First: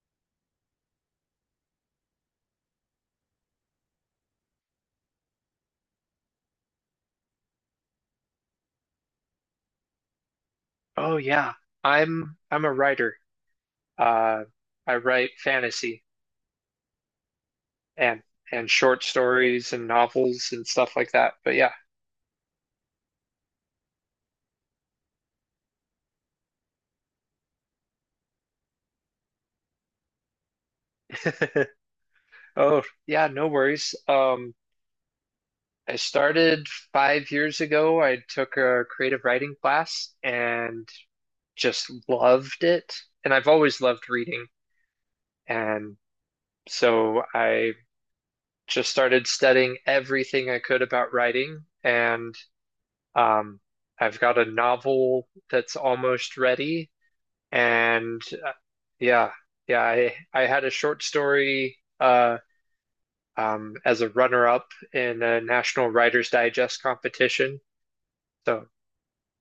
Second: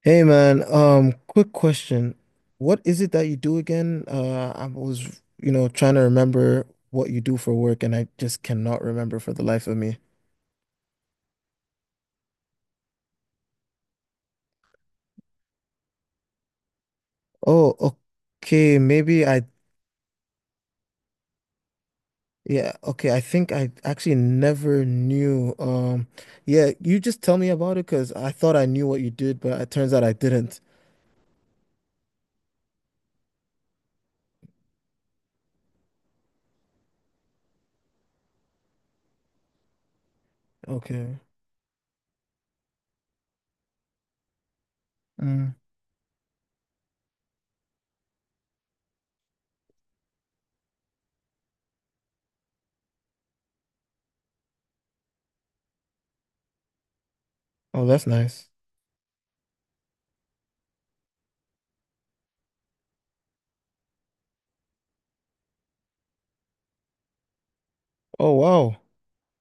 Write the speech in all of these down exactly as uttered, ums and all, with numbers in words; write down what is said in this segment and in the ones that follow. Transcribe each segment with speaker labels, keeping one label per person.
Speaker 1: Hey man, um, quick question. What is it that you do again? Uh, I was, you know, trying to remember what you do for work and I just cannot remember for the life of me.
Speaker 2: Oh yeah, I'm I'm a writer. Uh, I write fantasy
Speaker 1: Oh,
Speaker 2: and and
Speaker 1: okay,
Speaker 2: short
Speaker 1: maybe I,
Speaker 2: stories and novels and stuff like that. But yeah.
Speaker 1: yeah, okay, I think I actually never knew. Um, yeah, you just tell me about it because I thought I knew what you did, but it turns out I didn't.
Speaker 2: Oh yeah, no worries. Um, I started five years ago. I took a creative writing class and
Speaker 1: Okay.
Speaker 2: just loved it. And I've always loved reading.
Speaker 1: Mm.
Speaker 2: And so I just started studying everything I could about writing and Um, I've got a novel that's almost ready,
Speaker 1: Oh, that's
Speaker 2: and
Speaker 1: nice.
Speaker 2: uh, yeah, yeah, I I had a short story uh um as a runner-up in a National Writers Digest competition.
Speaker 1: Oh,
Speaker 2: So
Speaker 1: wow.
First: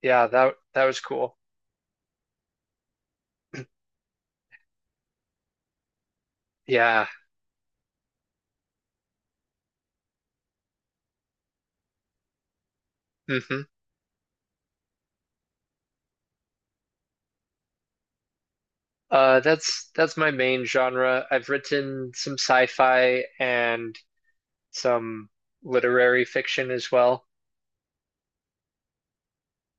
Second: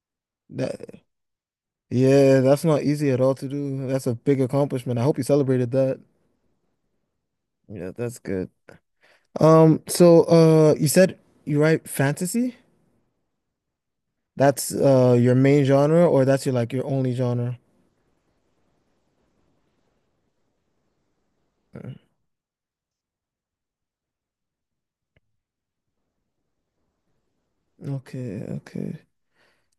Speaker 2: yeah, that
Speaker 1: That,
Speaker 2: that was cool.
Speaker 1: yeah, that's not easy at all to do. That's a big accomplishment. I hope you celebrated that.
Speaker 2: Yeah.
Speaker 1: Yeah, that's good. Um, so uh you said you write fantasy?
Speaker 2: hmm
Speaker 1: That's uh your main genre or that's your like your only genre?
Speaker 2: Uh, that's that's my main genre. I've
Speaker 1: Mm.
Speaker 2: written some sci-fi and some literary fiction as well.
Speaker 1: Okay, okay.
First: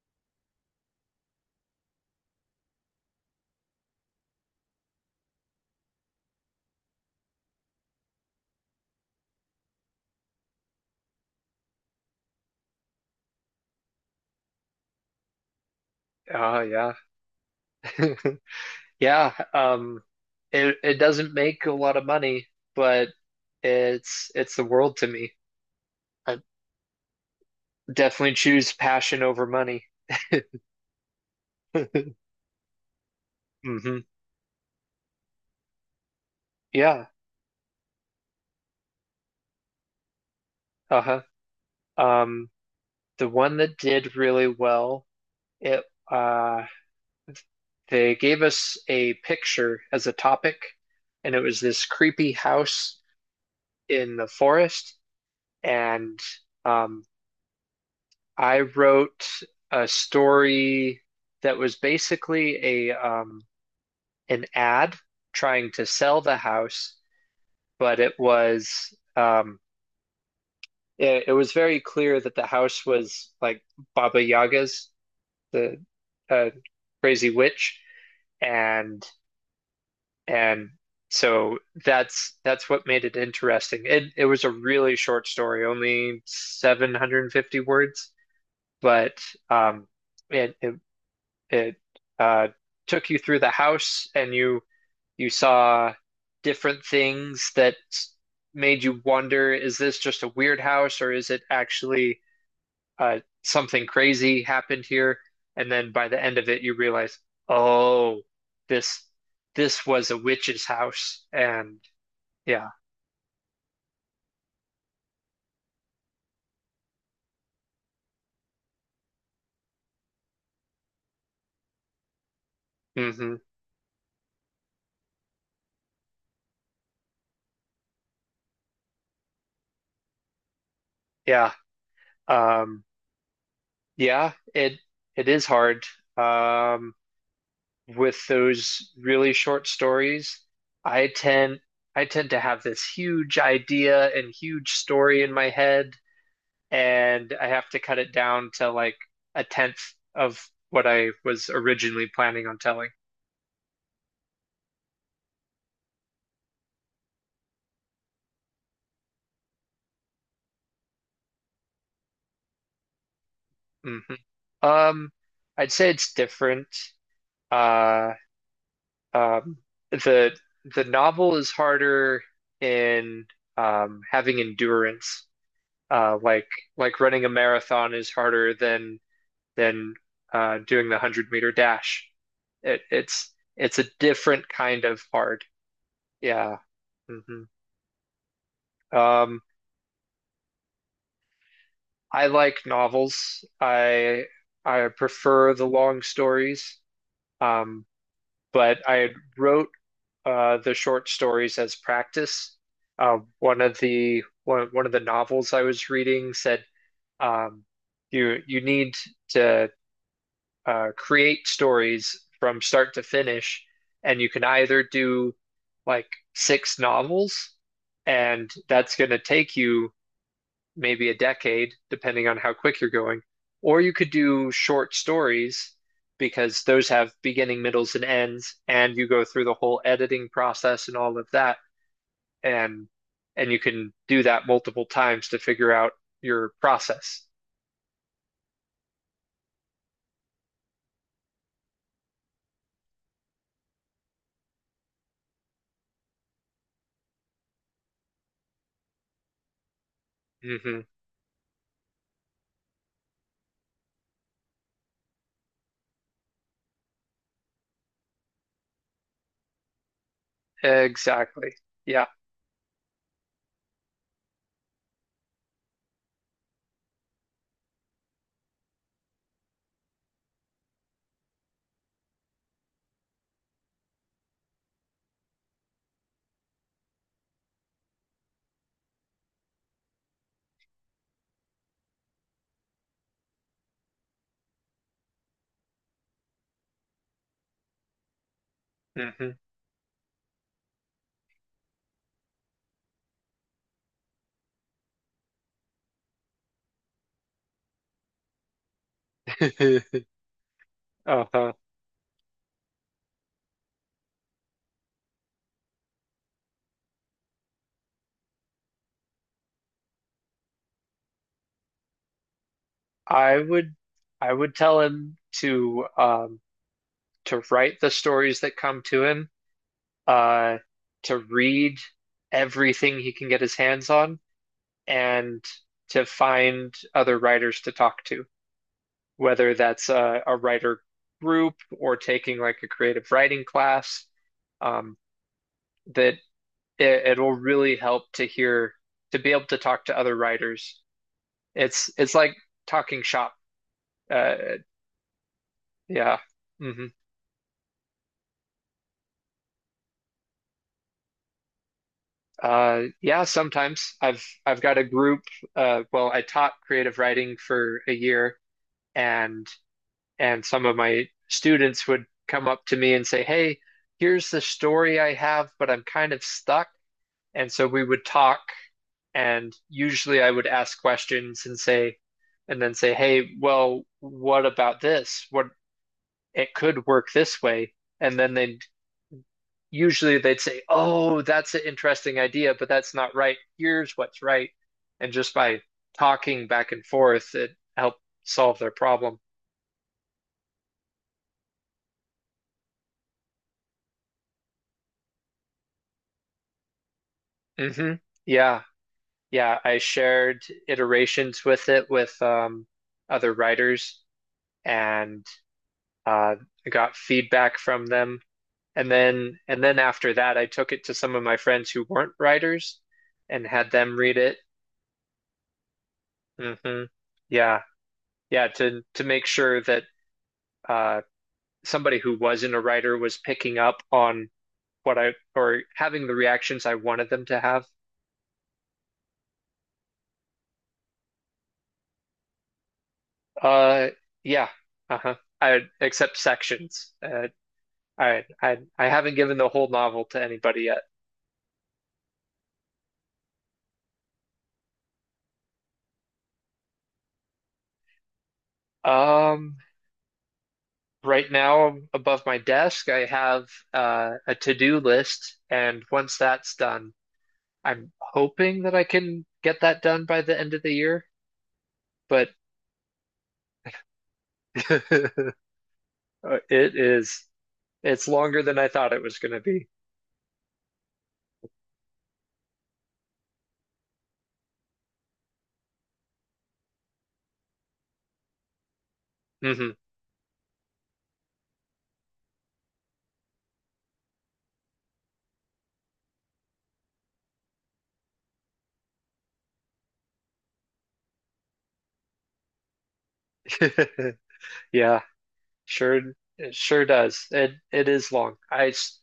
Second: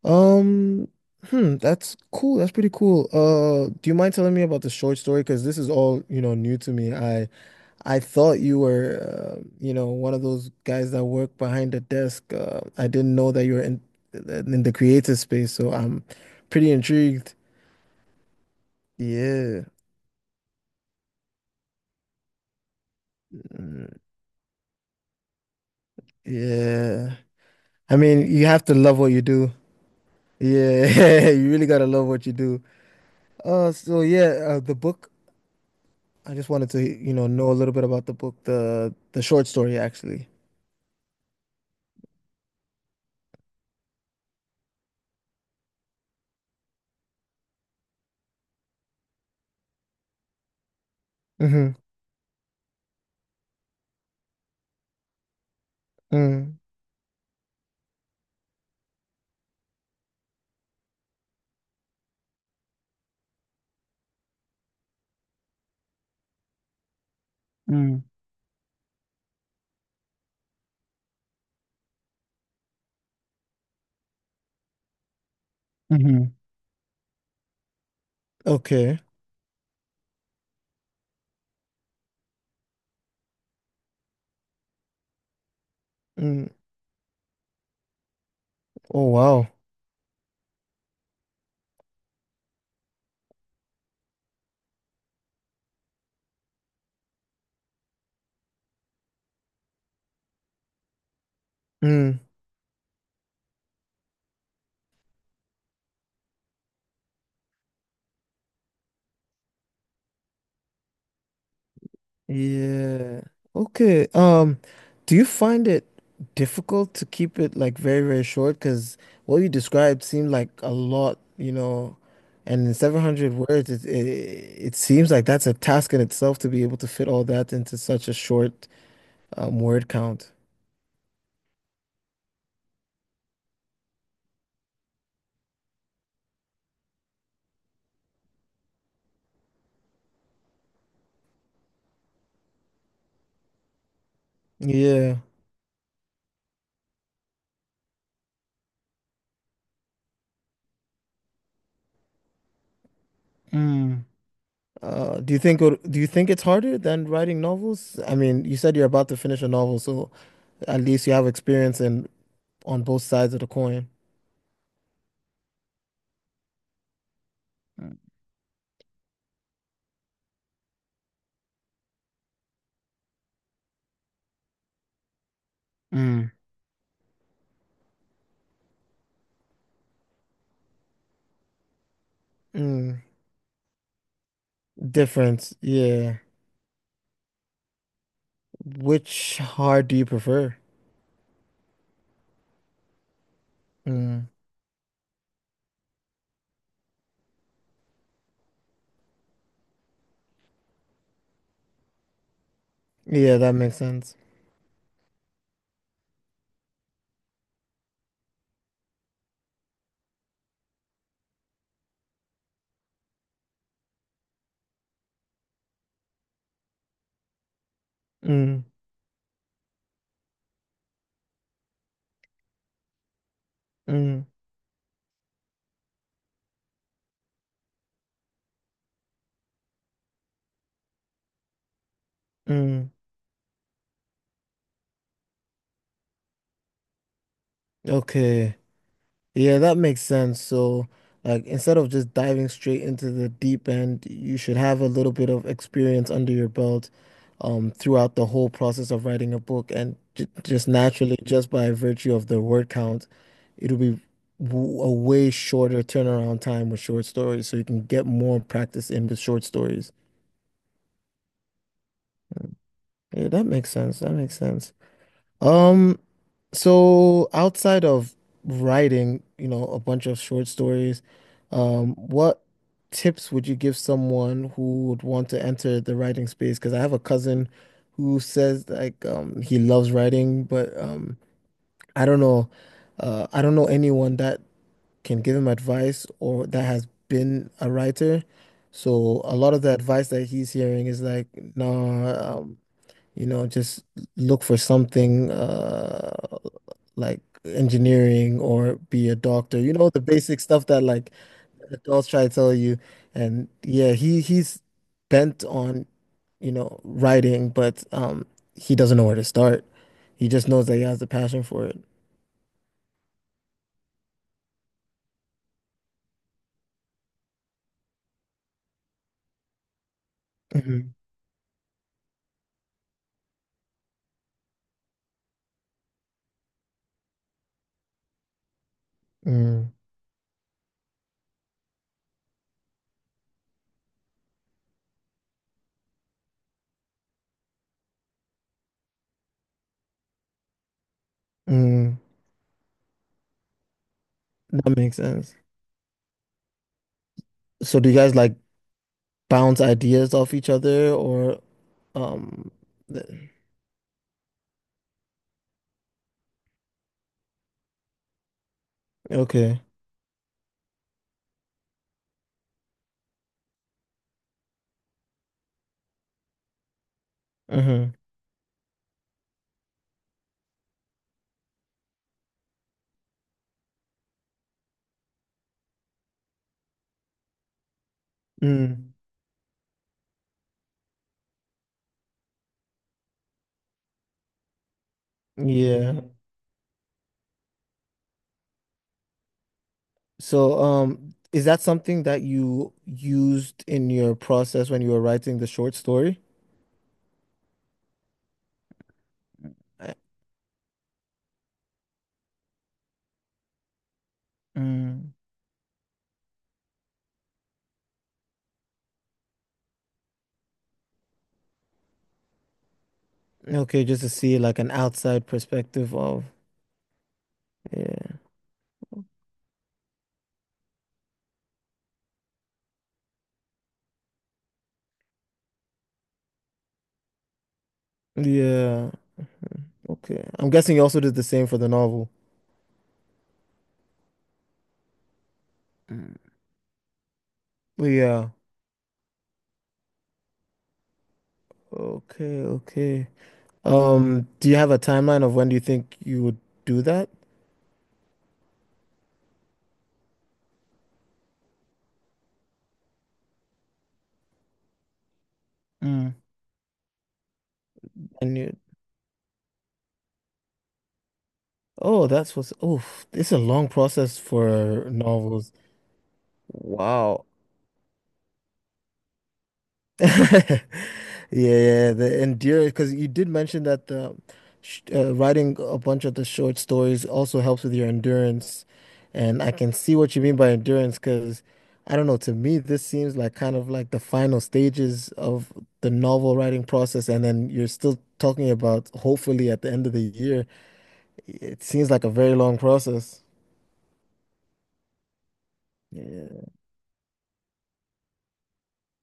Speaker 1: Um, hmm, that's cool. That's pretty cool. Uh, do you mind telling me about the short story? Because this is all, you know, new to me. I I thought you were, uh, you know, one of those guys that work behind the desk. Uh, I didn't know that you were in in the creative space, so I'm
Speaker 2: Uh,
Speaker 1: pretty
Speaker 2: yeah.
Speaker 1: intrigued.
Speaker 2: Yeah,
Speaker 1: Yeah.
Speaker 2: um, it it doesn't make a lot of money, but
Speaker 1: Mm.
Speaker 2: it's it's the world to me. I
Speaker 1: Yeah. I mean,
Speaker 2: definitely
Speaker 1: you have
Speaker 2: choose
Speaker 1: to love what you
Speaker 2: passion over
Speaker 1: do.
Speaker 2: money.
Speaker 1: Yeah, you really gotta love what you do. Uh,
Speaker 2: hmm
Speaker 1: so yeah, uh, the book. I just wanted to,
Speaker 2: Yeah.
Speaker 1: you know, know a little bit about the book, the the short story actually.
Speaker 2: Uh-huh. Um, the one that did really well, it uh they gave us a picture as a topic, and it was
Speaker 1: Mm-hmm.
Speaker 2: this creepy house in the forest. And
Speaker 1: Mm.
Speaker 2: um I wrote a story that was basically a um an ad trying to sell the house, but
Speaker 1: Mm,
Speaker 2: it was um, it, it was very clear that the house was like Baba Yaga's, the
Speaker 1: mm-hmm.
Speaker 2: uh, crazy witch,
Speaker 1: Okay.
Speaker 2: and and so that's that's what made it interesting. It it was a really short story, only
Speaker 1: Mm.
Speaker 2: seven hundred fifty words,
Speaker 1: Oh
Speaker 2: but
Speaker 1: wow.
Speaker 2: um, it, it It uh, took you through the house, and you you saw different things that made you wonder, is this just a weird house, or is it actually
Speaker 1: Mm.
Speaker 2: uh, something crazy happened here? And then by the end of it, you realize, oh, this this was a witch's house, and yeah.
Speaker 1: Yeah. Okay. Um, do you find it difficult to keep it like very, very short? Because what you described seemed like a lot, you know, and in
Speaker 2: hmm
Speaker 1: seven hundred words, it, it it seems like that's a task in itself to be able to fit all that into such a short um, word count.
Speaker 2: yeah, um, yeah, it it is hard. Um, with those really short stories, I tend I tend to have this huge idea and huge
Speaker 1: Yeah.
Speaker 2: story in my head, and I have to cut it down to like a tenth of what I was originally planning on telling.
Speaker 1: Mm. Uh, do you think it- do you think it's harder than writing novels? I mean, you said you're about to finish a novel, so at least you have experience in on both sides of the coin.
Speaker 2: hmm Um, I'd say it's different. Uh, um, the the novel is harder in um, having endurance. Uh,
Speaker 1: Mm.
Speaker 2: like like running a marathon is harder than than uh, doing the one hundred meter dash. It,
Speaker 1: Mm.
Speaker 2: it's it's a different kind of hard.
Speaker 1: Difference, yeah.
Speaker 2: Yeah. hmm
Speaker 1: Which
Speaker 2: Um,
Speaker 1: hard do you prefer?
Speaker 2: I like novels. I
Speaker 1: Mm.
Speaker 2: I prefer the long stories. Um, but I wrote uh, the short stories as practice. Uh,
Speaker 1: Yeah, that
Speaker 2: one
Speaker 1: makes
Speaker 2: of
Speaker 1: sense.
Speaker 2: the one one of the novels I was reading said um, you you need to uh, create stories from start to finish, and you can either do like six novels, and
Speaker 1: Mm,
Speaker 2: that's going to take you maybe a decade, depending on how quick you're going, or you could
Speaker 1: mm,
Speaker 2: do short stories because those have beginning, middles, and ends, and you go through the whole editing process and all of that, and
Speaker 1: mm.
Speaker 2: and you can do that multiple times to figure out your process.
Speaker 1: Okay. Yeah, that makes sense. So, like, instead of just diving straight into the deep end, you should have a little bit of experience under your belt, um, throughout the whole process of writing a book, and j just
Speaker 2: hmm
Speaker 1: naturally, just by virtue of the word count, it'll be w a way shorter turnaround time with short stories, so you can get more practice in the short stories.
Speaker 2: Exactly. Yeah.
Speaker 1: Yeah, that makes sense. That makes sense. Um, so outside of writing, you know, a bunch of short stories, um, what tips would you give someone who would want to enter the writing space? Because I have a cousin who says like um he loves writing, but um I don't know uh I don't know anyone that can give him advice or that has been a writer. So
Speaker 2: hmm
Speaker 1: a lot of the advice that he's hearing is like, no. You know, just look for something uh like engineering or be a doctor. You know, the basic stuff that like
Speaker 2: Uh-huh.
Speaker 1: adults try to tell you. And yeah, he he's bent on, you know, writing, but um he doesn't know where to start. He just knows that he has the passion for it.
Speaker 2: I would I would tell him to um to write the stories that come to him, uh
Speaker 1: Mhm.
Speaker 2: to read everything he can get his hands on and to find other writers to talk to, whether
Speaker 1: Mm,
Speaker 2: that's a, a writer group or taking like a creative writing class, um that it, it'll really help to hear to be able to talk to other writers. It's
Speaker 1: mm,
Speaker 2: it's like talking shop. Uh
Speaker 1: that makes sense.
Speaker 2: yeah. hmm
Speaker 1: So do you guys like bounce ideas off each other or um
Speaker 2: Uh,
Speaker 1: th-
Speaker 2: yeah, sometimes I've I've got a group. Uh, well, I taught creative writing for a year, and
Speaker 1: okay.
Speaker 2: and some of my students would come up to me and say, "Hey, here's the story I have, but I'm kind of stuck." And so we
Speaker 1: Mm-hmm.
Speaker 2: would talk, and usually I would ask questions and say, and then say, "Hey, well, what about this? What It could work this way." And then they
Speaker 1: Mm.
Speaker 2: usually they'd say, "Oh, that's an interesting idea, but that's not right. Here's what's right." And just by
Speaker 1: Yeah.
Speaker 2: talking back and forth, it helped solve their problem.
Speaker 1: So, um, is that something that you used in your process when you were writing the short story?
Speaker 2: hmm Yeah. Yeah. I
Speaker 1: I-
Speaker 2: shared iterations with it with um, other writers
Speaker 1: Mm.
Speaker 2: and uh, I got feedback from them. And then and then after that, I took it to some of my friends who weren't writers and had
Speaker 1: Okay,
Speaker 2: them
Speaker 1: just to
Speaker 2: read it.
Speaker 1: see like an outside perspective of,
Speaker 2: hmm Yeah.
Speaker 1: yeah,
Speaker 2: Yeah, to to make sure that uh somebody who wasn't a writer was picking up on what I or having the reactions I wanted them to have.
Speaker 1: yeah, okay. I'm guessing you also did the same for the novel.
Speaker 2: Uh, yeah, uh-huh. I accept
Speaker 1: Mm.
Speaker 2: sections. Uh, I
Speaker 1: Yeah,
Speaker 2: I I haven't given the whole novel to anybody yet.
Speaker 1: okay, okay. Um, do you have a timeline of when do you think you would do that?
Speaker 2: Um, right now above my desk, I have uh, a to-do list, and
Speaker 1: Mm.
Speaker 2: once that's done, I'm
Speaker 1: And you,
Speaker 2: hoping that I can get that done by the end of the year.
Speaker 1: oh,
Speaker 2: But
Speaker 1: that's what's, oh, it's a long process for
Speaker 2: it
Speaker 1: novels.
Speaker 2: is
Speaker 1: Wow.
Speaker 2: it's longer than I thought it was going to be.
Speaker 1: Yeah, yeah, the endurance, because you did mention that the sh uh, writing a bunch of the short stories also helps with your endurance, and I can
Speaker 2: hmm
Speaker 1: see what you mean by endurance. Because I don't know, to me, this seems like kind of like the final stages of the novel writing process, and then you're still talking about hopefully at the end of the year. It seems like a very long process.
Speaker 2: Yeah, sure,
Speaker 1: Yeah.
Speaker 2: it sure does. It it is long. I s-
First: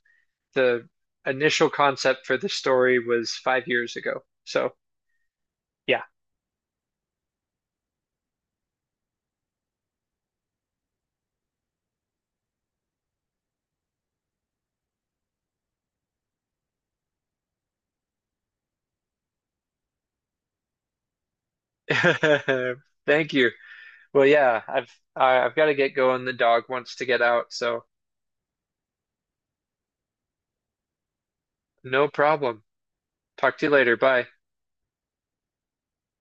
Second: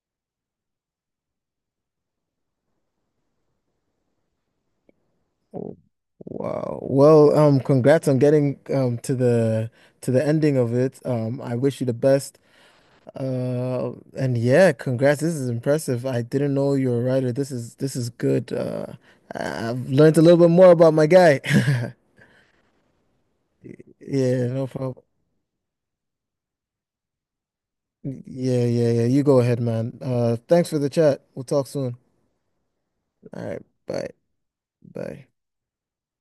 Speaker 2: the initial concept for the story was five years ago. So yeah,
Speaker 1: Wow. Well, um, congrats on getting um to the to the ending of it. Um, I wish you the best. Uh, and yeah, congrats. This is impressive. I didn't know you were a writer. This is this is good. Uh, I- I've learned a little bit more about my guy.
Speaker 2: thank you. Well,
Speaker 1: Yeah,
Speaker 2: yeah,
Speaker 1: no
Speaker 2: I've
Speaker 1: problem.
Speaker 2: I- I've got to get going. The dog wants to get out, so
Speaker 1: Yeah, yeah, yeah. You go ahead, man. Uh, thanks for the chat. We'll talk soon.
Speaker 2: no problem.
Speaker 1: All
Speaker 2: Talk to
Speaker 1: right,
Speaker 2: you later.
Speaker 1: bye.
Speaker 2: Bye.
Speaker 1: Bye.